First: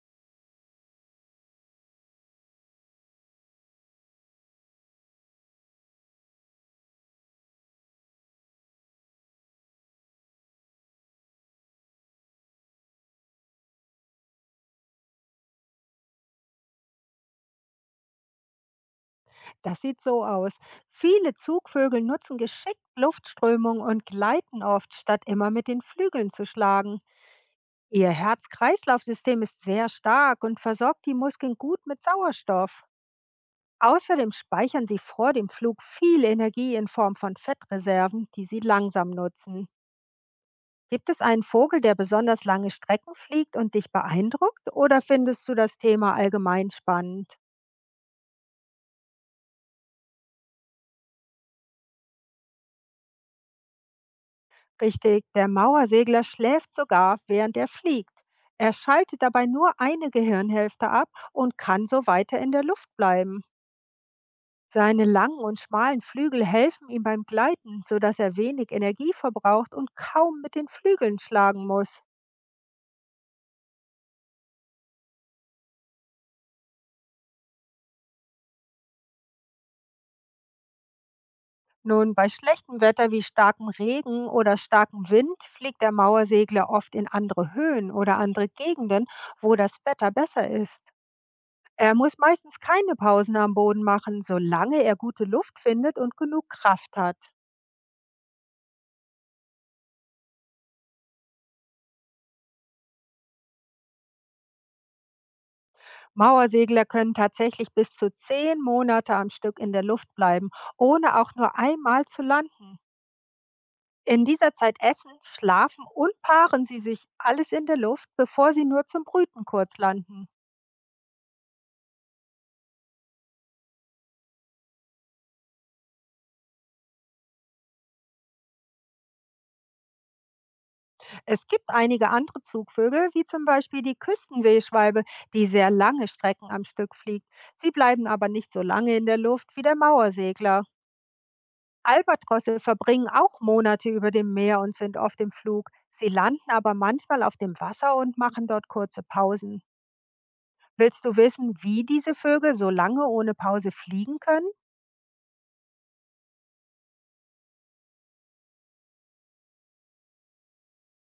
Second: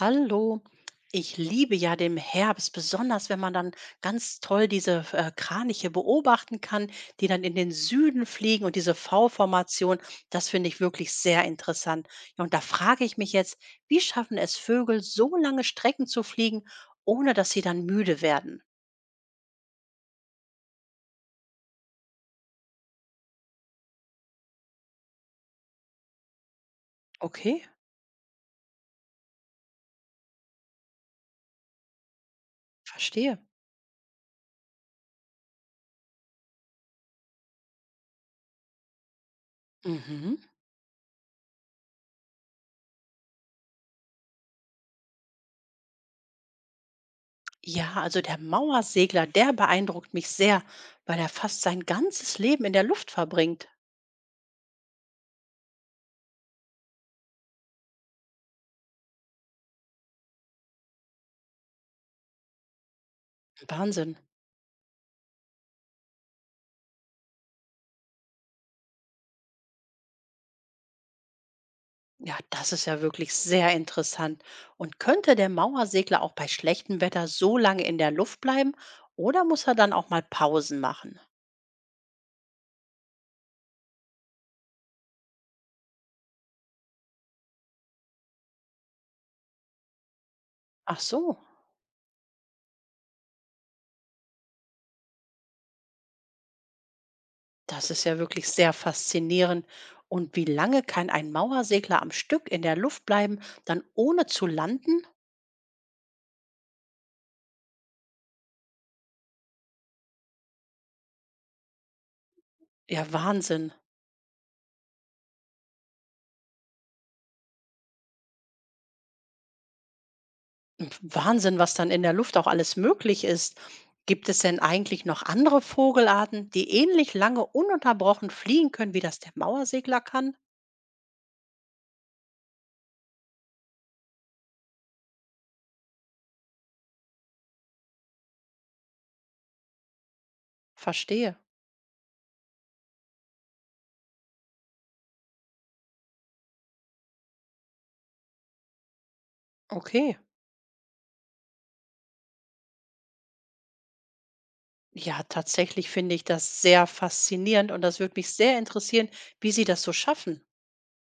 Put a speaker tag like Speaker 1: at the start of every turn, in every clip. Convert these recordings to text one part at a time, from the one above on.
Speaker 1: Hallo. Ich liebe ja den Herbst, besonders wenn man dann ganz toll diese Kraniche beobachten kann, die dann in den Süden fliegen und diese V-Formation, das finde ich wirklich sehr interessant. Ja, und da frage ich mich jetzt, wie schaffen es Vögel, so lange Strecken zu fliegen, ohne dass sie dann müde werden?
Speaker 2: Das sieht so aus. Viele Zugvögel nutzen geschickt Luftströmung und gleiten oft, statt immer mit den Flügeln zu schlagen.
Speaker 1: Okay,
Speaker 2: Ihr Herz-Kreislauf-System ist sehr stark und versorgt die Muskeln gut mit Sauerstoff.
Speaker 1: verstehe.
Speaker 2: Außerdem speichern sie vor dem Flug viel Energie in Form von Fettreserven, die sie langsam nutzen.
Speaker 1: Mhm.
Speaker 2: Gibt es einen Vogel, der besonders lange Strecken fliegt und dich beeindruckt, oder findest du das Thema allgemein spannend?
Speaker 1: Ja, also der Mauersegler, der beeindruckt mich sehr, weil er fast sein ganzes Leben in der Luft verbringt.
Speaker 2: Richtig, der Mauersegler schläft sogar, während er fliegt. Er schaltet dabei nur eine Gehirnhälfte ab und kann so weiter in der Luft bleiben.
Speaker 1: Wahnsinn.
Speaker 2: Seine langen und schmalen Flügel helfen ihm beim Gleiten, sodass er wenig Energie verbraucht und kaum mit den Flügeln schlagen muss.
Speaker 1: Ja, das ist ja wirklich sehr interessant. Und könnte der Mauersegler auch bei schlechtem Wetter so lange in der Luft bleiben oder muss er dann auch mal Pausen machen?
Speaker 2: Nun, bei schlechtem Wetter wie starkem Regen oder starkem Wind fliegt der Mauersegler oft in andere Höhen oder andere Gegenden, wo das Wetter besser ist.
Speaker 1: Ach so,
Speaker 2: Er muss meistens keine Pausen am Boden machen, solange er gute Luft findet und genug Kraft hat.
Speaker 1: das ist ja wirklich sehr faszinierend. Und wie lange kann ein Mauersegler am Stück in der Luft bleiben, dann ohne zu landen?
Speaker 2: Mauersegler können tatsächlich bis zu 10 Monate am Stück in der Luft bleiben, ohne auch nur einmal zu landen.
Speaker 1: Ja, Wahnsinn.
Speaker 2: In dieser Zeit essen, schlafen und paaren sie sich alles in der Luft, bevor sie nur zum Brüten kurz landen.
Speaker 1: Hm, Wahnsinn, was dann in der Luft auch alles möglich ist. Gibt es denn eigentlich noch andere Vogelarten, die ähnlich lange ununterbrochen fliegen können, wie das der Mauersegler kann?
Speaker 2: Es gibt einige andere Zugvögel, wie zum Beispiel die Küstenseeschwalbe, die sehr lange Strecken am Stück fliegt. Sie bleiben aber nicht so lange in der Luft wie der Mauersegler.
Speaker 1: Verstehe.
Speaker 2: Albatrosse verbringen auch Monate über dem Meer und sind oft im Flug. Sie landen aber manchmal auf dem Wasser und machen dort kurze Pausen.
Speaker 1: Okay.
Speaker 2: Willst du wissen, wie diese Vögel so lange ohne Pause fliegen können?
Speaker 1: Ja, tatsächlich finde ich das sehr faszinierend und das würde mich sehr interessieren, wie Sie das so schaffen.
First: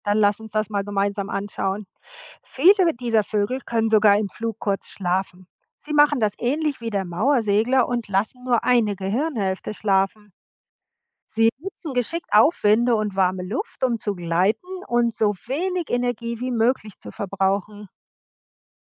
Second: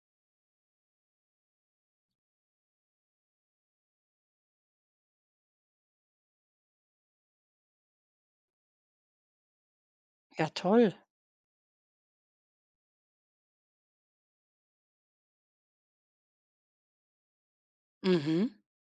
Speaker 2: Dann lass uns das mal gemeinsam anschauen. Viele dieser Vögel können sogar im Flug kurz schlafen. Sie machen das ähnlich wie der Mauersegler und lassen nur eine Gehirnhälfte schlafen.
Speaker 1: Ja, toll.
Speaker 2: Sie nutzen geschickt Aufwinde und warme Luft, um zu gleiten und so wenig Energie wie möglich zu verbrauchen.
Speaker 1: Mhm.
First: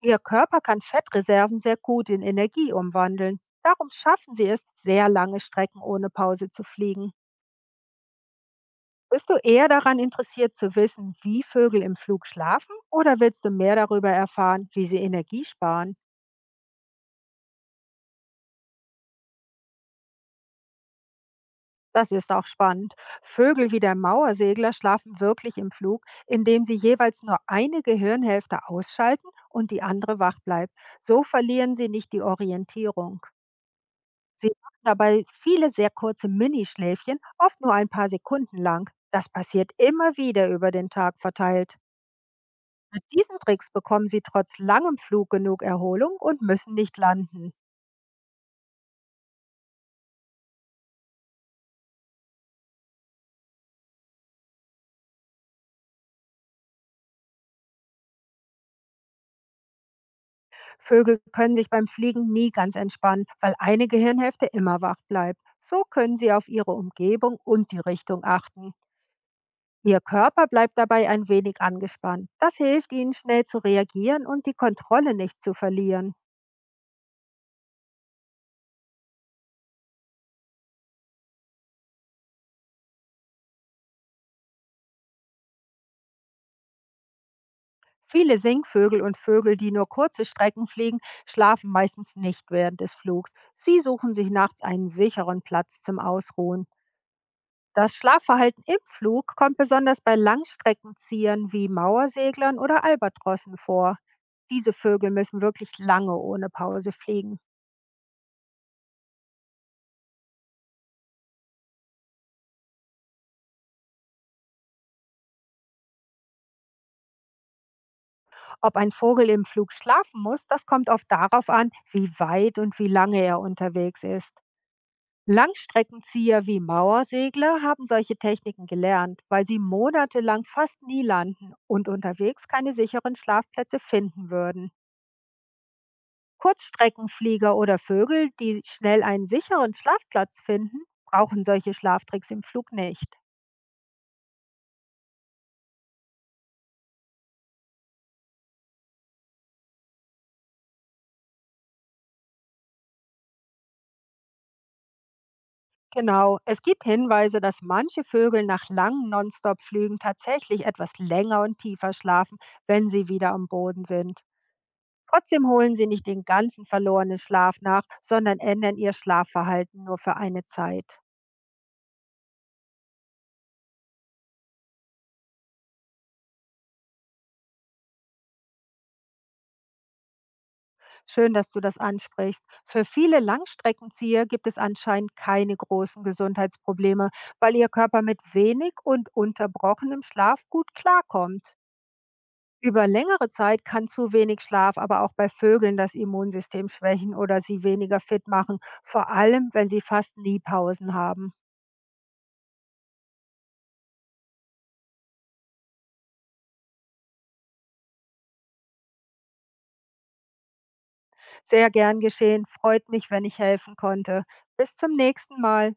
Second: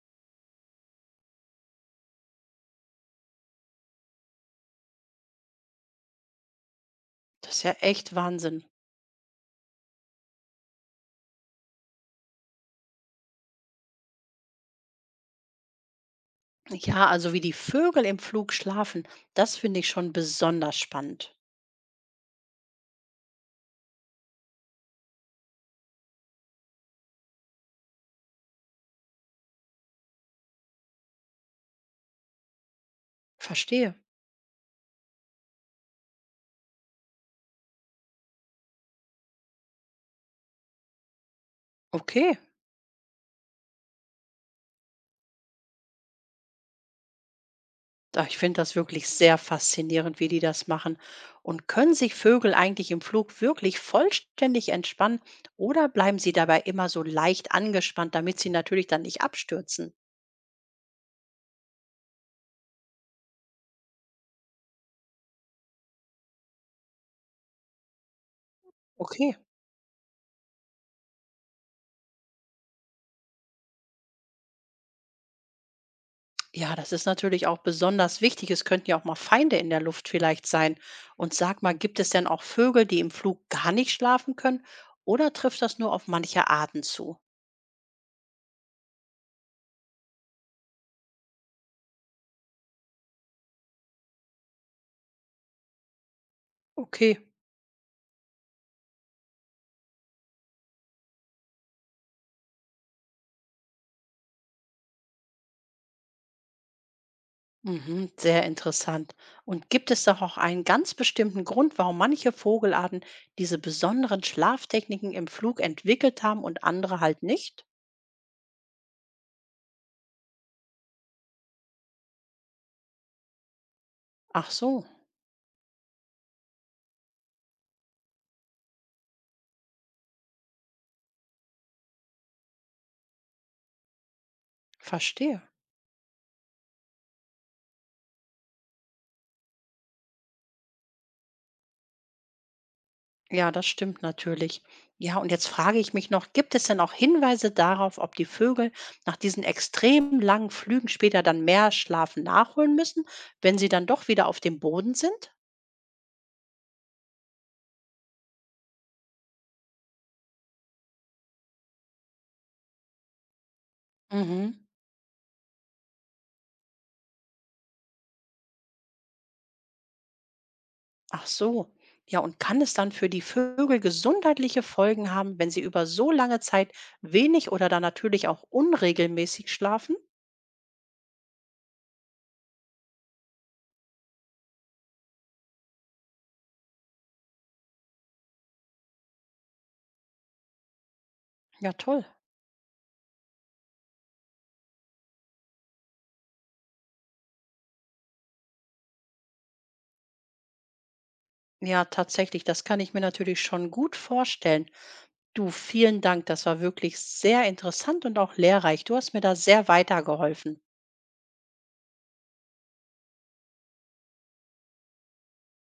Speaker 2: Ihr Körper kann Fettreserven sehr gut in Energie umwandeln. Darum schaffen sie es, sehr lange Strecken ohne Pause zu fliegen.
Speaker 1: Das ist ja echt Wahnsinn.
Speaker 2: Bist du eher daran interessiert zu wissen, wie Vögel im Flug schlafen, oder willst du mehr darüber erfahren, wie sie Energie sparen?
Speaker 1: Ja, also wie die Vögel im Flug schlafen, das finde ich schon besonders spannend.
Speaker 2: Das ist auch spannend. Vögel wie der Mauersegler schlafen wirklich im Flug, indem sie jeweils nur eine Gehirnhälfte ausschalten und die andere wach bleibt. So verlieren sie nicht die Orientierung.
Speaker 1: Verstehe.
Speaker 2: Sie machen dabei viele sehr kurze Minischläfchen, oft nur ein paar Sekunden lang. Das passiert immer wieder über den Tag verteilt.
Speaker 1: Okay.
Speaker 2: Mit diesen Tricks bekommen sie trotz langem Flug genug Erholung und müssen nicht landen.
Speaker 1: Ich finde das wirklich sehr faszinierend, wie die das machen. Und können sich Vögel eigentlich im Flug wirklich vollständig entspannen oder bleiben sie dabei immer so leicht angespannt, damit sie natürlich dann nicht abstürzen?
Speaker 2: Vögel können sich beim Fliegen nie ganz entspannen, weil eine Gehirnhälfte immer wach bleibt. So können sie auf ihre Umgebung und die Richtung achten.
Speaker 1: Okay.
Speaker 2: Ihr Körper bleibt dabei ein wenig angespannt. Das hilft ihnen, schnell zu reagieren und die Kontrolle nicht zu verlieren.
Speaker 1: Ja, das ist natürlich auch besonders wichtig. Es könnten ja auch mal Feinde in der Luft vielleicht sein. Und sag mal, gibt es denn auch Vögel, die im Flug gar nicht schlafen können? Oder trifft das nur auf manche Arten zu?
Speaker 2: Viele Singvögel und Vögel, die nur kurze Strecken fliegen, schlafen meistens nicht während des Flugs. Sie suchen sich nachts einen sicheren Platz zum Ausruhen.
Speaker 1: Okay,
Speaker 2: Das Schlafverhalten im Flug kommt besonders bei Langstreckenziehern wie Mauerseglern oder Albatrossen vor. Diese Vögel müssen wirklich lange ohne Pause fliegen.
Speaker 1: mhm, sehr interessant. Und gibt es doch auch einen ganz bestimmten Grund, warum manche Vogelarten diese besonderen Schlaftechniken im Flug entwickelt haben und andere halt nicht?
Speaker 2: Ob ein Vogel im Flug schlafen muss, das kommt oft darauf an, wie weit und wie lange er unterwegs ist.
Speaker 1: Ach so,
Speaker 2: Langstreckenzieher wie Mauersegler haben solche Techniken gelernt, weil sie monatelang fast nie landen und unterwegs keine sicheren Schlafplätze finden würden.
Speaker 1: verstehe.
Speaker 2: Kurzstreckenflieger oder Vögel, die schnell einen sicheren Schlafplatz finden, brauchen solche Schlaftricks im Flug nicht.
Speaker 1: Ja, das stimmt natürlich. Ja, und jetzt frage ich mich noch, gibt es denn auch Hinweise darauf, ob die Vögel nach diesen extrem langen Flügen später dann mehr Schlaf nachholen müssen, wenn sie dann doch wieder auf dem Boden sind?
Speaker 2: Genau, es gibt Hinweise, dass manche Vögel nach langen Nonstop-Flügen tatsächlich etwas länger und tiefer schlafen, wenn sie wieder am Boden sind.
Speaker 1: Mhm.
Speaker 2: Trotzdem holen sie nicht den ganzen verlorenen Schlaf nach, sondern ändern ihr Schlafverhalten nur für eine Zeit.
Speaker 1: Ach so. Ja, und kann es dann für die Vögel gesundheitliche Folgen haben, wenn sie über so lange Zeit wenig oder dann natürlich auch unregelmäßig schlafen?
Speaker 2: Schön, dass du das ansprichst. Für viele Langstreckenzieher gibt es anscheinend keine großen Gesundheitsprobleme, weil ihr Körper mit wenig und unterbrochenem Schlaf gut klarkommt.
Speaker 1: Ja, toll.
Speaker 2: Über längere Zeit kann zu wenig Schlaf aber auch bei Vögeln das Immunsystem schwächen oder sie weniger fit machen, vor allem wenn sie fast nie Pausen haben.
Speaker 1: Ja, tatsächlich, das kann ich mir natürlich schon gut vorstellen. Du, vielen Dank. Das war wirklich sehr interessant und auch lehrreich. Du hast mir da sehr weitergeholfen.
Speaker 2: Sehr gern geschehen, freut mich, wenn ich helfen konnte. Bis zum nächsten Mal.